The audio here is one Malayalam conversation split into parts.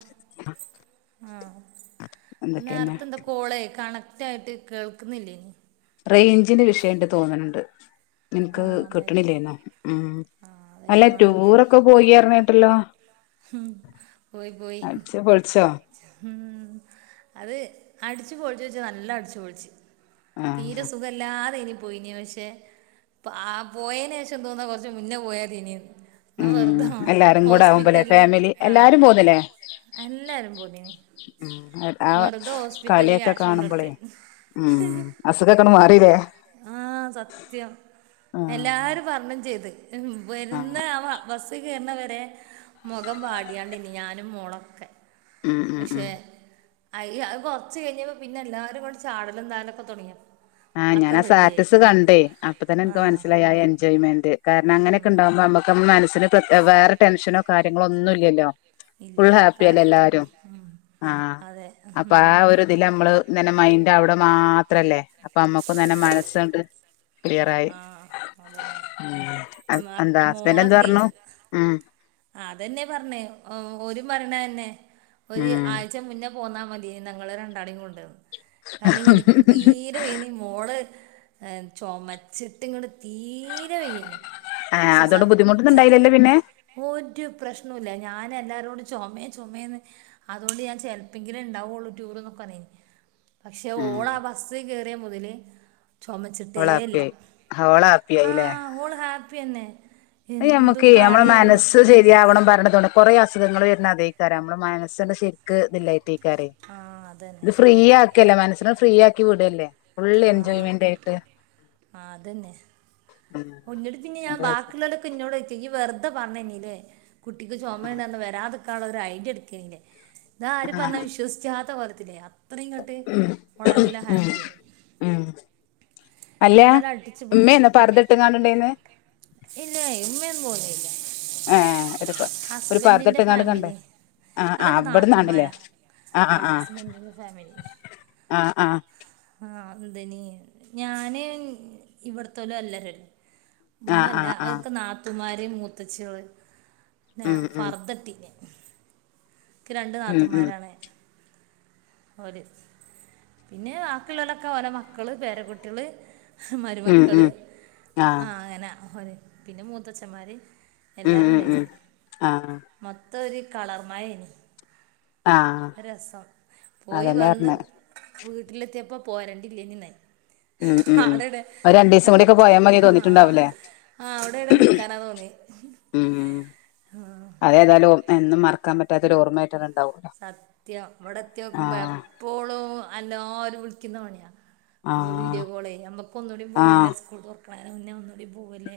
ആ [unintelligible] ആ അപ്പം നേരത്തെ എന്താ കോളായി കണക്റ്റ് ആയിട്ട് കേൾക്കുന്നില്ല ഇനി റേഞ്ചിന് വിഷയ തോന്നണണ്ട് നിനക്ക് ആഹ് അതായിരിക്കും കിട്ടണില്ലേെന്നോ ഉ ആഹ് അല്ലെ അതായിരിക്കും വേണെങ്കി ടൂറൊക്കെ പോയി ഇറഞ്ഞിട്ടല്ലോ ഉം പോയി പോയി അഛ പഠിച്ചോ ഉം അത് അടിച്ചു പളിച്ചു വെച്ച നല്ല അടിച്ചുപളിച്ചു തീരെ ആഹ് സുഖല്ലാതെ ഇനി പോയിന് പക്ഷെ ആ പോയതിന ശേഷം തോന്നാ കൊറച്ച മുന്നേ പോയാതി ഇനിയന്ന് ന വർത ഉം എല്ലാരും കൂടെ ആവുമ്പോലേ ഹോസ്പിറ്റല് ഫാമിലി ആഹ എല്ലാരും പോന്നില്ലേ എല്ലാരും പോതിീനി ഉം ആ കളിയൊക്കെ ക്യാഷ് കാണുമ്പോളേ കൊണ്ടോടുത്ത് ഉം അസുഖക്കണ് മാറില ആഹ സത്യം ആഹ് എല്ലാരും പറണം ചെയ്ത് വരുന്ന ആഹ് ആ ബസ് കേറുന്നവരെ മുഖം പാടിയണ്ട് ഇനി ഞാനും മോളൊക്കെ ഉം ഉം വസ ഉം [unintelligible] അ അത് കൊറച്ച് കഴിഞ്ഞപ്പോ പിന്നെ എല്ലാരും കൂടെ ചാടലും താലുംൊക്കെ തുങ്ങിയ ആഹ് ഞാ ആ സ്റ്റാറ്റസ് കണ്ടേ അപ്പ തന്നെ ആ എനിക്ക് മനസ്സിലായ എൻജോയ്മെന്റ് കാരണം അങ്ങനെയൊക്കെ ഉണ്ടാവകുമ്പോ നമ്മുക്ക്മ്മ മനസ്സിന് വേറെ ടെൻഷനോ കാര്യങ്ങളോ ഒന്നും ഇല്ലല്ലോ ഇല്ല കറക്റ്റ് ഉ അതെ [unintelligible] നന്ന മൈന്ഡ് അവിടെ മാത്രല്ലേ അപ്പൊ അമ്മക്കും നന്നെ മനസ്സുണ്ട് ക്ലിയറായി ആ അതന്നെ എന്താ മക്ക- ഹസ്ബൻറ് എന് പറഞ്ഞു ആം അതെന്നെ പറഞ്ഞേ ഒരു പറഞ്ഞ തന്നെ ഒരു ഉം ആഴ്ച മുന്ന പോന്നാൽ മതി ഞങ്ങൾ രണ്ടാടേ കൊണ്ട കാരണം എനിക്ക് തീരെ ഇ മോള് ചുമച്ചിട്ട് ഇങ്ങോട്ട തീരെ വെയനെ േ സ അല്ല പിന്നെ ഒരു പ്രശ്നല്ല ഞാൻ എല്ലാരോടും ചുമ ചുമയന്ന് അതുകൊണ്ട് ഞാൻ ചിലപ്പോങ്കില ഉണ്ടാവുള്ളൂ ടൂർന്നൊക്കെ അന് പക്ഷെ ഉം ഓട ബസ് കേയറിയ മുതല് ചുമച്ചിട്ടേ ഓള് ഇല്ല ഹാപ്പിയായി ഓള് ഹാപ്പിയായില്ലേ ആഹ ഓൾ ഹാപ്പിന്നെ അ നമുക്ക നമ്മള മാനസ്സ് ഇത് ശരിയാവണം പറരണ തന്ന കൊറെ അസുഖങ്ങള് വരുന്നത് അതേക്കാരം നമ്മള് മനസ്സണ്ട് ശരിക്ക് ഇല്ലാ [unintelligible] ആ ഇത് അതന്നെ ഫ്രീ ആക്കല്ല മനസ്സിനെ ഫ്രീ ആക്കി വിടല്ലേ ഫുള്ള് ആ എൻജോയ്മെന്റ് ആയിട്ട് ആ അതന്നെ ഉം [unintelligible] പിന്നെ ഞാൻ അത് ബാക്കിയുള്ളോരൊക്കെ ഇന്നോട് [unintelligible] ഈ വെറുതെ പറഞ്ഞി നീല്ലേ കുട്ടിക്ക് ആ ചൊമണ്ടാർന്ന് വെരാതിക്കാള്ള ഒരു ഐഡിയ എടുക്ക നിലെ ഇതാ ആരും ആ പറഞ്ഞാ വിശ്വസിച്ചാത്ത കോലത്തില്ലേ അത്രയും ഇങ്ങാട്ട് ഉം അവള് നല്ല ഉം ഹാപ്പിആയി ഉം അല്ല ഏതായാലും ഉമ്മേന്നോ അടിച്ച്പൊളിച്ചിട്ടോ പർദ്ദട്ട്ങ്ങാണ്ട്ണ്ടേന്ന് ഇല്ല ഉമ്മയൊന്നും പോനില്ല ഏഹ് ഒരു പ ഒരു ഹസ്ബെന്റിന്റെ പർദ്ദട്ട്ങ്ങാണ്ട് കണ്ടേ ഫാമിലി ആഹ് ആഹ് അതൊക്കെ ഇവട്ന്നാണ്ല്ലേ നാത്തുമാരാ ആഹ് ഹസ്ബന്റിന്റെ ഫാമിലി ആഹ് ആഹ് ആഹ് എന്തിനി ഞാന് ഇവടത്തെ [unintelligible] ആഹ് ഉമ്മല്ല ആഹ് ആഹ് അതൊക്കെ നാത്തുമാര് മൂത്തച്ചികള് ഉം ഉം ഫർദട്ടിന് ക്ക് രണ്ട് ഉം ഉം നാത്തുമാരാണ് ഓര് പിന്നെ ബാക്കിയുള്ളവലൊക്കെ ഓലെ മക്കള് പേരകുട്ടിള് ഉം മരുമക്കള് ഉം ആഹ് അങ്ങനെ ഓര് പിന്നെ മൂത്തച്ഛന്മാര് ഉം എല്ലാരും ഉം ഉണ്ടാനി ഉം ആഹ് മൊത്തം ഒര് കളർമയംനി ആഹ് ഒരേസം പോയി അതന്നെ വന്ന് പർഞ്ഞെ വീട്ടിലെത്തിയപ്പോ പോരണ്ടില്ലേനിയായി ഉം ഉം ആടടെ ഒരു രണ്ടീസം നമ്മ കൂടിയൊക്കെ പോയാ മതി ആഹ് തോന്നിട്ടുണ്ടാവൂലേ ആഹ് അവടെ എടെ നിക്കാനാ തോന്നിയെ ഉം ആഹ് അതേതായാലും എന്നും മറക്കൻ പറ്റാത്ത ഒര് ഓർമ്മയായിട്ട് അത് ഇണ്ടാവും സത്യം ഇവടെത്തി നോക്കുമ്പോ എപ്പോളും എല്ലാരും വിളിക്കുന്നപണിയാ വി ആഹ് വീഡിയോ കോളെ നമ്മുക്ക് ഒന്നൂടി പോവുല്ലേ ആഹ് സ്കൂള് തൊറക്കണേന് മുന്നെ ഒന്നുകൂടി പോവുല്ലേ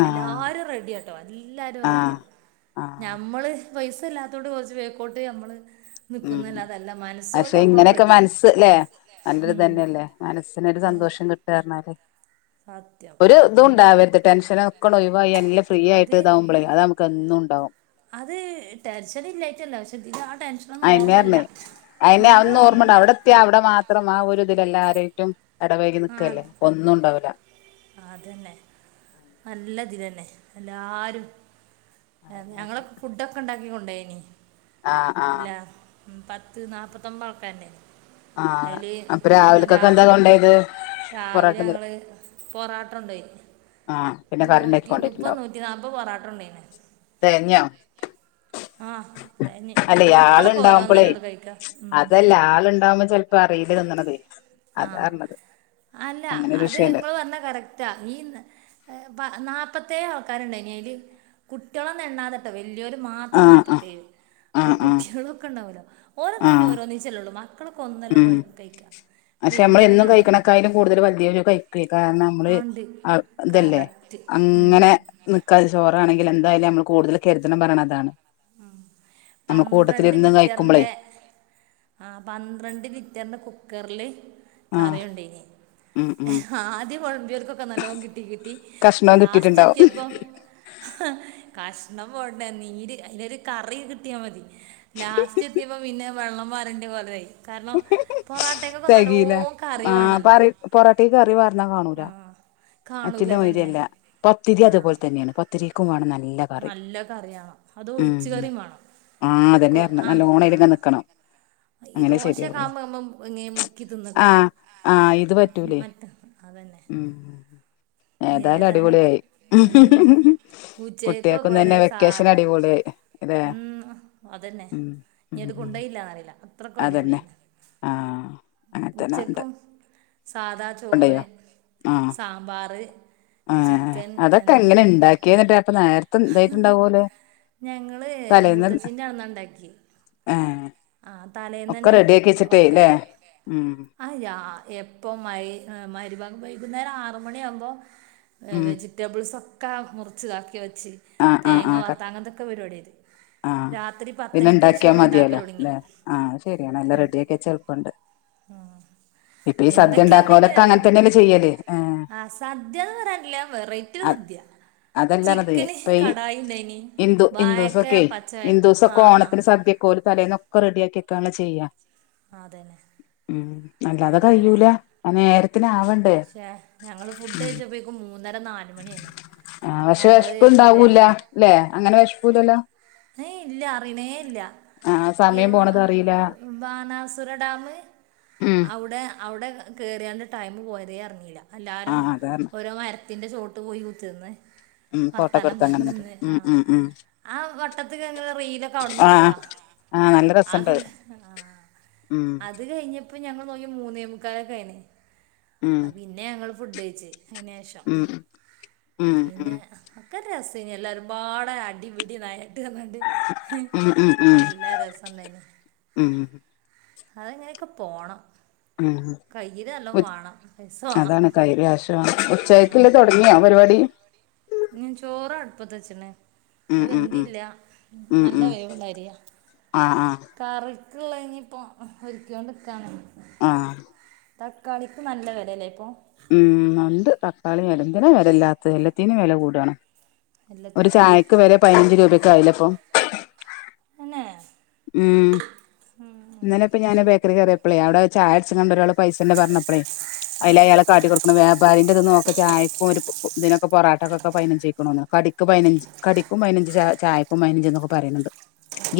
ആഹ് എല്ലാരും റെഡിയാട്ടോ എല്ലാരും ആഹ് റെഡിയാ ആഹ് ഞമ്മള് പൈസ ഇല്ലാത്തോണ്ട് കൊറച്ച് വേക്കോട്ട് ഞമ്മള് ഉം നിക്കുന്നല്ലാതെ അല്ല മനസ്സോണ്ട് നമ്മളും റെഡിയാണ് നല്ലൊരിത് ഉം തന്നെയല്ലേ മനസ്സിനൊരു സന്തോഷം കിട്ടാറഞ്ഞാല് സത്യം ഒര് ഇതും ഇനിയിപ്പോ ഒണ്ടാവരുത് ടെൻഷനും ഒക്ക് ഒയിവായി എല്ലാം ഫ്രീ ആയിട്ട് അത് ഇതാവുമ്പളേ അത നമു ക്കന്നുണ്ടാവും അത് ടെൻഷൻ ഇല്ലായിട്ടല്ല പക്ഷേ ആ ടെൻ അയിന്ർന്ന് അയിന് അന്ന് ഓർമ്മണ്ട ഓർമ്മല്ല അവടെ എത്യ അവടെ മാത്രം ആ ഒരു ഇതില് എല്ലാരിട്ടും എടപയികി ആ നിക്കല്ലേ ഒന്നും ഒണ്ടാവുല്ല അതന്നെ നല്ലതില്തന്നെ എല്ലാരും ഞങ്ങളൊക്കെ ഫുഡ് ഒക്കെ ഒണ്ടാക്കിക്കൊണ്ടൊയിനി ആഹ് ആഹ് അല്ലാ പത്ത് നാപ്പത്തൊൻമ്പ ആൾക്കാര് ഇണ്ടായിനി ആഹ് അപ്പൊ രാവിലക്കൊക്കെ എന്താ കൊണ്ടെയത് രാവിലെ ഞങ്ങള് പൊറാട്ര കൊണ്ടോയി ആഹ് പിന്നെ കറിണ്ടാക്കി നൂറ്റിനുപ്പ കൊണ്ടോയിട്ടുണ്ടാവും നൂറ്റിനാപ്പ പൊറാട്ര കൊണ്ടോയിന് തികഞ്ഞോ ആഹ് തെയഞ്ഞ് അല്ലെ മക്കളൊക്കെ ആളുണ്ടാവുമ്പളേ ഓരോന്നല്ലള്ളൂ കയിക്ക ഉം ഇതാവുമ്പോ ചെലപ്പ അറിയില്ല തിന്നണത് അതാ ആഹ് പറഞ്ഞത് അല്ല അങ്ങനെ ഒരു അത് വിഷയണ്ട് നിങ്ങള് പറഞ്ഞെ കറ റ്റാ ഈ നാപത്തേഴ് ആൾക്കാര് ഇണ്ടായിനി അതില് കുട്ടികളൊന്ന് എണ്ണാതെ വല്യോരു ആ മാത്രം ആ നാപത്തേഴ് ആ അപ്പ ഈ ആ കുട്ടികളൊക്കെ ഒണ്ടാവല്ലോ ഓരക്കെ ആ പിന്നെ ഓരോന്നീച്ചല്ലേ ഒള്ളൂ മക്കളക്കെ ഒന്നല്ലേള്ളൂ ഉം കയിക്ക പക്ഷെ നമ്മള് എന്നും കയിക്കണേക്കായാലും കൂടുതല് വല്യോര് കയിക്കെ കാരണം നമ്മള് ആ ഉണ്ട് അ ഇതല്ലേ കറക്റ്റ് ഉം അങ്ങനെ നിക്ക ചോറാണെങ്കില് എന്തായാലും നമ്മള് കൂടുതല് കെരുതണം പറയണ അതാണ് ഉം നമ്മൾ പന്ത്രണ്ട് കൂട്ടത്തിലിരുന്ന് കഴിക്കുമ്പളേ ലിറ്ററിന്റെ ആഹ് പന്ത്രണ്ട് ലിറ്ററിന്റെ കുക്കറില് ആ കറി കൊണ്ടേനി ഉം ഉം ആദ്യ വെളമ്പിയോർകക്കെ നല്ലോ കിട്ടി കിട്ടി കഷ്ണവും ലാസ്റ്റ് കിട്ടിട്ടുണ്ടാവും എത്തിയപ്പം കഷ്ണം പോട്ടെ നീര് അതിലൊരു കറി കിട്ടിയാൽ മതി ലാസ്റ്റ് എത്തിയപ്പോ പിന്നെ വെള്ളം പാരേണ്ടി പോലെ അയി കാരണം പൊറാട്ടേക്കൊക്കെ നല്ലോ തെകീല ആ കറിവേണല്ലോ പറ പൊറോട്ടക്ക് കറി പാറന്നാ കാണൂല കാണൂല മറ്റുള്ള തന്നെ മരിയല്ല പത്തിരി ആ അതുപോലെ തന്നെയാണ് പ പത്തിക്കുമാണ് നല്ല കറി നല്ല കറി വേണം അത് ഒഴിച്ച് ഉം കറിയും വേണം ആഹ് അതന്നെ കൊ- ആ നല്ലഓണ അതില്ലങ്ങെ ആ നൽക്കണം ഈ ദോശക്കുമ്പോൾ നമ്മ ഇങ്ങ മുക്കി തിന്നൊക്കെ ആ ചെയ്യാം ആ ഇത് പറ്റൂലേ മറ്റ അതന്നെ ഉം ഉം ഏതാലും ഉം ഉച്ചക്കോ കുട്ടികൾക്കും പോര തന്നെ വെക്കേഷൻ സാധാ അടിപൊളിയായി അതെ ഉം അതന്നെ ഉം ഏത് ഉം കൊണ്ടോയില്ലാന്ന്റിയില്ല അത്രക്കും അതന്നെ അടിപെളിയാന്ന് ആ അങ്ങനത്തന്നെ ഉണ്ട് ഉച്ചക്കും സാധാ ചോറ് ഉണ്ടയോ സാമ്പാറ് ആഹ് അതൊക്കെ എങ്ങനെ ഇ ണ്ടാക്കിയന്നിട്ടെ അപ്പൊ നേരത്തെ ഇദ യിട്ടുണ്ടാവോലെ ഞങ്ങള് മൂത്തചിന്റെ അവിട്ന്ന ഉണ്ടാക്കി ആഹ് ആ തലേന്ന് തന്നെ ഒക്കെ ല്ലേ ഉം അ രാ എപ്പൊ മ മരിബാഗ് വൈകുന്നേരം ആറ് മണി ആകുമ്പോ ഉം വെജിറ്റബിൾസൊക്കെ മുറച്ച്താക്കി വെച്ച് ആ ആ ആ തേങ്ങ കട്ട് വർത്താങ്ങതൊക്കെ പരിപാടിയത് ആ രാത്രി പത്തണിക്ക് ശേഷമാണ് ഉണ്ടാക്കൽ തുടുങ്ങിയ ആഹ് ശരിയാണ് എല്ലാം റെഡി ആക്കി വെച്ച എളുപ്പണ്ട് ഇപ്പൊ ഈ [inaudible] സദ്യ എന്തൊക്കെയുണ്ട ഇനിന്ന് ഉണ്ടാക്കണോലൊക്കെ അറിയോ അങ്ങനെ തന്നെയല്ലേ ചെയ്യല് ആഹ് ആ സദ്യന്ന് പറയാനില്ല വെറൈറ്റിയൊരു സദ്യ അതെല്ലാ പറഞ്ഞത് ചിക്കന് ഇപ്പൊ ഈ കടായി ഉണ്ടായിനി ഹിന്ദു വായക്ക ഹിന്ദൂസൊക്കെ പച്ച ആ ഹിന്ദുസൊക്കെ ആ ഓണത്തിന് സദ്യ ഓൽ തലേന്നക്കെ റെഡിയാക്കിക്കെയാണലോ ചെയ്യാം ആ, അതന്നെ ഉം അല്ലാതെ കഴൂല അ നേരത്തിന് ആവ പക്ഷെ ഞങ്ങള് ഫുഡ് കഴിച്ചപ്പോക്കു മൂന്നര ന ആ പക്ഷെ വിഷപ് മറ്റേ ഇണ്ടാവൂല അല്ലെ അങ്ങനെ വിഷപ്പല്ലല്ലോ ഏ ഇല്ല അറിയണേ ഇല്ല ആഹ് സമയം പോണത് അറിയില്ല ബാനാസുര ഡാം ഉം അവിടെ അവിടെ കേറിയാണ്ട് ടൈമ് പോയതേ അറിഞ്ഞില്ല എല്ലാവാരും ആഹ് അത് കാരണം ഓരോ മര ത്തിന്റെ ചോട്ട് പോയി കുത്തിർന്ന് ഉം ഫോട്ടോക്കെ വർത്താനം എടുത്ത് അങ്ങനെ നിന്നിട്ട് പറഞ്ഞന്ന് ഉം ആഹ് ഉം ഉം ആ പട്ടത്തക്ക റീലൊക്കെ അവിടന്ന് ആഹ് എടുത്തതാ ആഹ് നല്ല അതൊ രസണ്ട് ഉം അത് കഴിഞ്ഞ അപ്പൊ ഞങ്ങൾ നോക്കി മൂന്നേമക്കാലൊക്കെയിന് ഉം പിന്നെ ഞങ്ങള് ഫുഡ് കഴ്ച്ച് അയിന് ശേഷം ഉം ഉം പിന്നെ ഉം ഒക്കെ രസെനു എല്ലാവരുപാടെ അടിപിടി ന ണ്ട് ഉം ഉം ഉം നല്ല രസണ്ടായിന്നു ഉം അതെങ്ങനെയൊക്കെ പോണം ഉം കയ്യിൽ നല്ലോണം വേണം പൈസ വേണം അതാണ് കൈര് ആശം ഉച്ചായക്കില്ലേ തുടങ്ങിയാ പരിപാടി ഞൻ ചോറ് അടുപ്പത്തെ വച്ചനേ അത് ഉം ഉം ഉം വെന്തില്ല ഉം നല്ല ഉം വേവുള്ളരിയാ ആഹ് ആഹ് കറിക്കുള്ള ഇനി ഇപ്പൊ ഒരുക്കൊണ്ട്ക്കാണ് ആഹ് തക്കാളിക്ക് നല്ല വിലയല്ലേ ഇപ്പോൾ ഉം നണ്ട് തക്കാളി വില ഇങ്ങതിനെ വിലയില്ലാത്തത് എല്ലാത്തിനും വില കൂടയാണ് ഒരു എല്ലാത്തിനും ഉണ്ട് ചായക്ക് വരെ പതിനഞ്ച് രൂപക്ക ആയില്ല അപ്പൊ അന്നെ ഉം ഇന്നലെ ഇപ്പ ഞാന് ശരി ബേക്കറി കറിയ പ്പളേ അടൊ ചായകുടിചണ കണ്ട ഒരാൾ പൈസന്റെ പറഞ്ഞപ്പളേ ആ അയിൽ അയാളെ കടി അ വ്യാപാരിന്റെ ഇത് നോക്ക ചായക്കും ഒരു ഇതിനൊക്കെ പൊറട്ടക്കൊക്കെ പതിനജ് ചെയ്ക്കണോന്ന് കടിക്ക് പതിനഞ്ച് കടിക്കും പതിനഞ്ച് ച ചായക്കും പതിനഞ്ച് എന്നൊക്കെ പറയുന്നുണ്ട്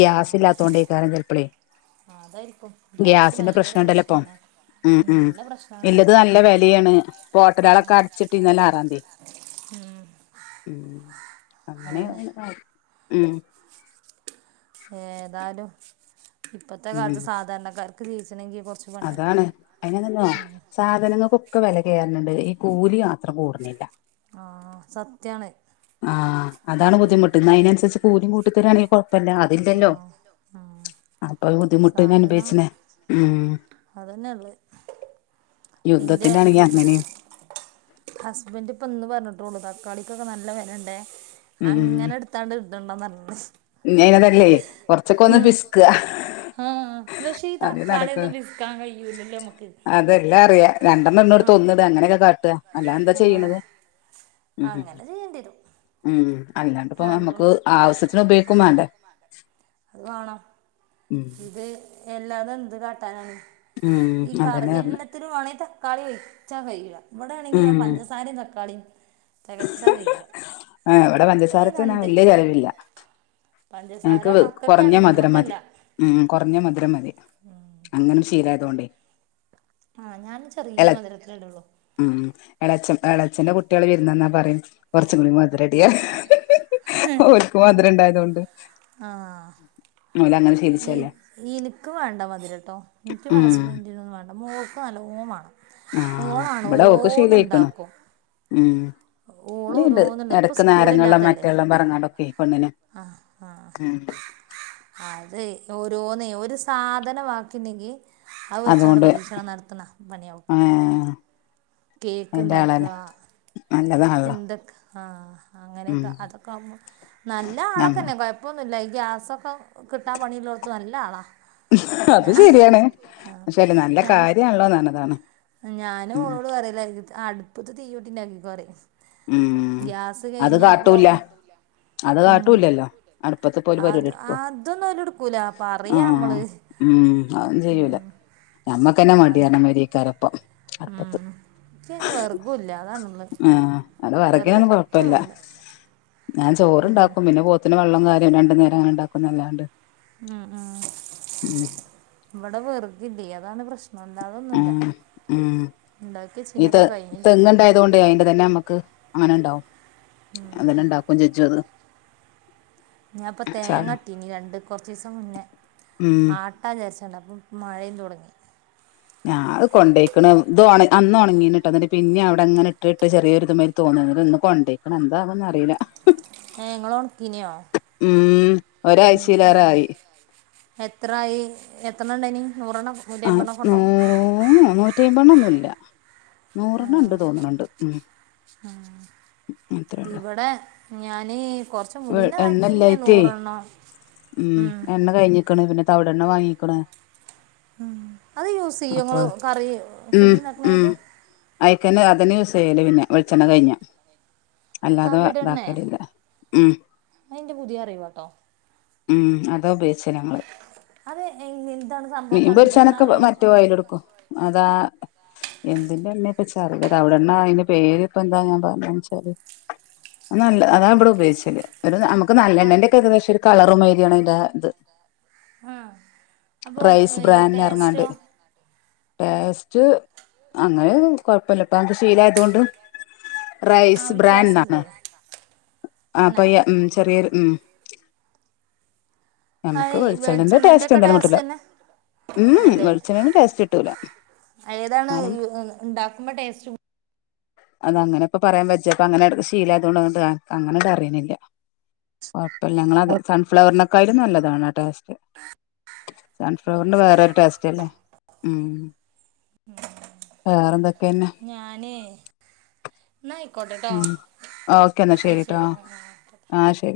ഗ്യാസ് ഇല്ലാ തോണ്ടയ്കാരം ചെലപ്പളേ ആഹ് അതായിരിക്കും ഗ്യാസ് ഗ്യാസിന്റെ ഭയങ്കര പ്രശ്നം ഉണ്ടല്ലോ ഇപ്പൊ പ്രശ്നല്ലേ ഉം ഉം ഇല്ലത് നല്ല വെലിയാണ് ഹോട്ടലാളൊക്കെ അടിച്ചിട്ടീന്നല്ലോ ആറാം തിയതി ഉം അങ്ങനെ അതന്നെ ആഹ് ഉം. ഏതാലും ഇപ്പത്തെ ഉം കാലത്ത് സാധാരണക്കാർക്ക് ജീവിച്ചണെങ്കി കൊർച്ച് അതാണ് അയിനതന്നോ സാധനങ്ങക്കൊക്കെ വില കയറുന്നുുണ്ട് ഈ കൂലി മാത്രം കൂടണില്ല ആഹ് സത്യാണ് ആഹ് അതാണ് ബുദ്ധിമുട്ട് ന്നാഅയ്നനുസരിച്ച് കൂലിം കൂട്ടിത്തരാണെങ്കി കൊഴ്പ്പല്ല ആ അതില്ലല്ലോ ഉം. അപ്പൊ ബുദ്ധിമുട്ട്ന അനുഭവിച്ചനെ ഉം അതന്നെള്ളത് യുദ്ധത്തിന്റാണെങ്കി അങ്ങനിം ഹസ്ബന്റ് ഇപ്പ ഇന്ന് പറഞ്ഞിട്ടുള്ളു തക്കാളിക്കൊക്കെ നല്ല വെലണ്ടേ അങ്ങനെടുത്ത് ഇത്താണ്ട് ഇത്ണ്ടന്ന് പർഞ്ഞ് ഇനി അയ്നതല്ലേ കൊറച്ചൊക്കെ ഒന്ന് പിസ്ക്കാ ആഹ് പക്ഷേ ഈ തക്കാളി ഒന്നും പിഷ്ക്കാൻ കഴിയൂലല്ലോ നമ്മക്ക് രണ്ടണ്ണംട്ണോട്ത് ഒന്ന്ടാ അങ്ങനെയൊക്കെ കാട്ടാ അല്ലാ എന്താ ചെയ്യണത് ആ ഉം അങ്ങനെ ചെയ്യേണ്ടി വരും ഉം അല്ലാണ്ട്പ്പൊ ഹാൻഡ്ലൂം നമ്മക്ക് ആവശ്യത്തിന് ഉപയോഗിക്കും മാണ്ടേ അത് വാണം ഇത് എല്ലാതന്ത് കാട്ടാനാണ് ഈ ഉം കറി അതന്നെ പറഞ്ഞെ എല്ലത്തിനും വാണം തക്കാളിയേയ് ച്ചാ കയ്യൂല ഇവിടെ ആണെങ്കിലോ ഉം പഞ്ചസാരിം തക്കാളീം തെകച്ചാ തെയ്യൂലാ ആഹ് ഇവിടെ ഈ പഞ്ചസാരക്ക് ഞാൻ രണ്ട് വല്യ ചെലവില്ല പഞ്ചസാര മക്ക കൊർഞ്ഞ മധുരം മതി ഉം കൊർഞ്ഞ മധുരം മതി അങ്ങനെ ശീലായതോണ്ടേയ് ആഹ് ഞാനും ചെറിയ മധുരത്തിലെ ഇടൊള്ളു ഉം എളച്ചൻ എളച്ചന്റെ കുട്ടികൾ വിര്ന്നന്നാ പറയും കൊർച്ചും കൂടി മധു രടീ അവർക്ക് മധുര ഇണ്ടായതൊണ്ട് ആ ഈ ഇനിക്ക് വേണ്ട മധുരട്ടോ എനിക്ക് ഉം ഹസ്ബന്റിനൊന്നും വേണ്ട മോക്ക് നല്ലോം വാണം ആഹ് ഓളാണ് ഇവിടെ ഓക്ക് ശീലായിക്കണ് ഓരോന്ന്ണ്ടാക്കും ഉം ഇവടീണ്ട് ഓരോന്നുണ്ട് ഇപ്പം എടക്ക് നാരങ്ങള്ളും സ്കൂളില്ലാത്തല്ലേ മറ്റെള്ളം പറങ്ങാണ്ടൊക്കെ പെണ്ണിന് ആഹ് ഉം അഹ് അതെ ഓരോന്ന് ഒരു സാധനം ബാക്കിണ്ടെങ്കി അത് വെച്ചാണ്ട് അതുകൊണ്ട് പരീക്ഷണം നടത്ത്ണ പണിയാ ഓൾക്ക് ഏഹ് അയിന്റെ ആളന്നെ കേക്ക്ണ്ടാക്കാ നല്ലതാണല്ലോ എന്തൊക്ക ആഹ് ഉം അങ്ങനൊക്കെ അതൊക്കെ ആവുമ്പോ നല്ല നമ്മ ആളൊക്കെന്നെ കൊഴ് ഴ്പ്പൊന്നുംല്ല ഈ ഗ്യാസൊക്കെ കിട്ടാൻ പണിുള്ളള്ളോടത്തത്ത് നല്ല ആളാ അത് ശരിയാണ് പക്ഷേ അല്ല നല്ല കാര്യണല്ലോന്നർഞ്ഞതാണ് ഞാനു ഓളോട് പറലാ അടുപ്പത്ത് തീയൂട്ടിണ്ടാക്കിക്കോ പറിം ഉം ഗ്യാസ് അത് കഴിഞ്ഞാപ്പൊ കാട്ടൂല്ല കിട്ടൂല അത് ഉം കാട്ടൂല്ലല്ലോ അടുപ്പത്ത്പ്പോ ഓല് അത് പരിപാടി എടുക്കോ അതൊന്നും ഓല്ടുക്കൂല പറയാ ആഹ് നമ്മള് ഉം അതന്നും ചെയ്യൂല ഞമ്മക്കന്നെ അത് മടിയാണ് മൊരിക്കാരപ്പം അടുപ്പത്ത് ഉം ഇച്ചയ്ന് വെർഗുല്ല അതാണുള്ളത് ആഹ് അത് വെർഗ് വെറകിനൊന്നും ഒറ്റ കൊഴ്പ്പില്ല പണില്ല ഞാൻ ചോറ്ണ്ടാക്കും പിന്നെ പോത്തിന് വെള്ളം കാര്യം രണ്ടു നേരം അങ്ങനെണ്ടാക്കുന്നല്ലാണ്ട് ഉം ഉം ഇവിടെ വെർകില്ലേയ് അതാണ് പ്രശ്നം നനന്നാവൊന്നുല്ല ആഹ് ഉം ഉണ്ടാക്കി വെച്ചീന്നപ്പ കഴിഞ്ഞ് ചെയ്ത് തുകൊണ്ട് അതിന്റെ തന്നെ നമ്മക്ക് അങ്ങനെണ്ടാവും അന്നെ ഉണ്ടാക്കും ചെച്ചും അത് ഞാപ്പ തേങ്ങട്ടീനി രണ്ട് കൊർച്ചീസം മുന്നേ ഉം ആട്ട് ട്ടാ വിചാരിച്ചാണ്ട് അപ്പം മഴയും തൊടങ്ങി ഞങ്ങള് കൊണ്ടേയ്ക്ക്ണ് ഇത് ഒണ അന്ന് ഒണങ്ങീന്ന്ട്ടാ ന്നിട്ട് പിന്നെ അവിടെങ്ങനെ ഇട്ട്ട്ട് ചെറിയരു ഇത് മ്മ [unintelligible] ഇന്ന് കൊണ്ടേയ്ക്ക്ണ് എന്താവുന്ന് അറിയില്ല ഏഹ് ഇങ്ങള് ഒണക്കീനിയോ ഉം ഉം എഹ് ഒരാരാഴ്ചയിലേറൊയി എത്രായി എത്രണ്ണംനി നൂറെണ്ണം ആഹ് നൂറ്റിഅയ്മ്പെണ്ണൊക്കെ നൂ ഉണ്ടോ നൂറ്റിമ്പെണ്ണ ഒന്നുമല്ല ആ ആഹ് അത്രേള്ളൂ ഇവിടെ ഞാന്നെ കൊറച്ചുമുന്ന ആക്കിന എണ്ണല്ലായിറ്റേ നൂറെണ്ണോ ഉം എണ്ണ കഴിഞ്ഞിക്കണ് പിന്നെ തവിടെ എണ്ണ വാങ്ങിക്കണ് മ് അത് യൂസ് ചെയ്യുവൊങ്ങള് കറി ഫുഡ്ണ്ടാക്കണത് അയക്കന് അതിന് സെയില് പിന്നെ വെളിച്ചെണ്ണ കഴിഞ്ഞ അല്ലാതെ തവിടെണേ ഇതാക്കലില്ല ഉം അതെന്റെ പുതിയ അറിവട്ടോ ഉം അതോ ഉപയോഗിച്ച ഞങ്ങള് അത് എന്താണ് സംഭവം മീൻ തവിടെണ്ണ പൊരിച്ചാനൊക്കെ അറിയാൻ മറ്റോ ഓയില് എടുക്കും അതാ എന്തിന്റെ എണ്ണ ഇപ്പ ചറ തവിടെണ്ണ അതിന്റെ പേര് ഇപ്പൊ എന്താ ഞാൻ പറഞ്ഞെന്ന് വെച്ചാല് അത് നല്ല അതാ ഇവിടെ ഉപയോഗിച്ചല് ഒരു നമുക്ക് നല്ല ആഹ് എണ്ണന്റെ ഒക്കെ ഏകദേശം ഒരു കളറ തിയണേ ഇതാ ഇത് ആഹ് അപ്പൊ റൈസ് ഈ ബ്രാൻഡ് എറങ്ങാണ്ട് ടേസ്റ്റോ പേസ്റ്റ് അങ്ങനെന്നും കൊഴപ്പില്ല ഇപ്പ അങ്ങക്ക് ശീല ആയതൊണ്ട് ആ റൈസ് ബ്രാൻഡണ് വ്യത്യാസല്ലേ ആ അന്നെ പയ്യ ഉമ് ചെറിയൊരു ഉമ് നമുക്ക് ഹായ് വെളിച്ചെണ്ണന്റെ ടേസ്റ്റ് വെളിച്ചെണേന്റെക്കെ എന്തായാലും ടെസ്റ്റ് കിട്ടൂല തന്നെ ഉം അല്ലെ വെളിച്ചെണ്ണന്റെ ടേസ്റ്റ് കിട്ടൂല ഏതാണ് എന്നാലും ഉ ഉണ്ടാക്കുമ്പോ ടേസ്റ്റ് [unintelligible] അത അങ്ങനെ ഇപ്പ പറയാൻ പറ്റപ്പോ അങ്ങനെശീലായതോണ്ട് അങ്ങനെന്ന് അറിയുന്നില്ല കൊഴപ്പല്ല ഞങ്ങളതെ സൺഫ്ലവറിനൊക്കൊയിലും നല്ലതാണ് ആ ടേസ്റ്റ് സൺഫ്ലവറിന്റെ വേറൊരു ടേസ്റ്റ് അല്ലേ ഉമ് വേറെന്തൊക്കെന്നെ ഞാനെ എന്ന ആയിക്കോട്ടെട്ടോ ഉം ഓക്കെ എന്നാ ആഹ് ശരിട്ടോ ശരി ആ.. ട്ടെ ആഹ് ശരി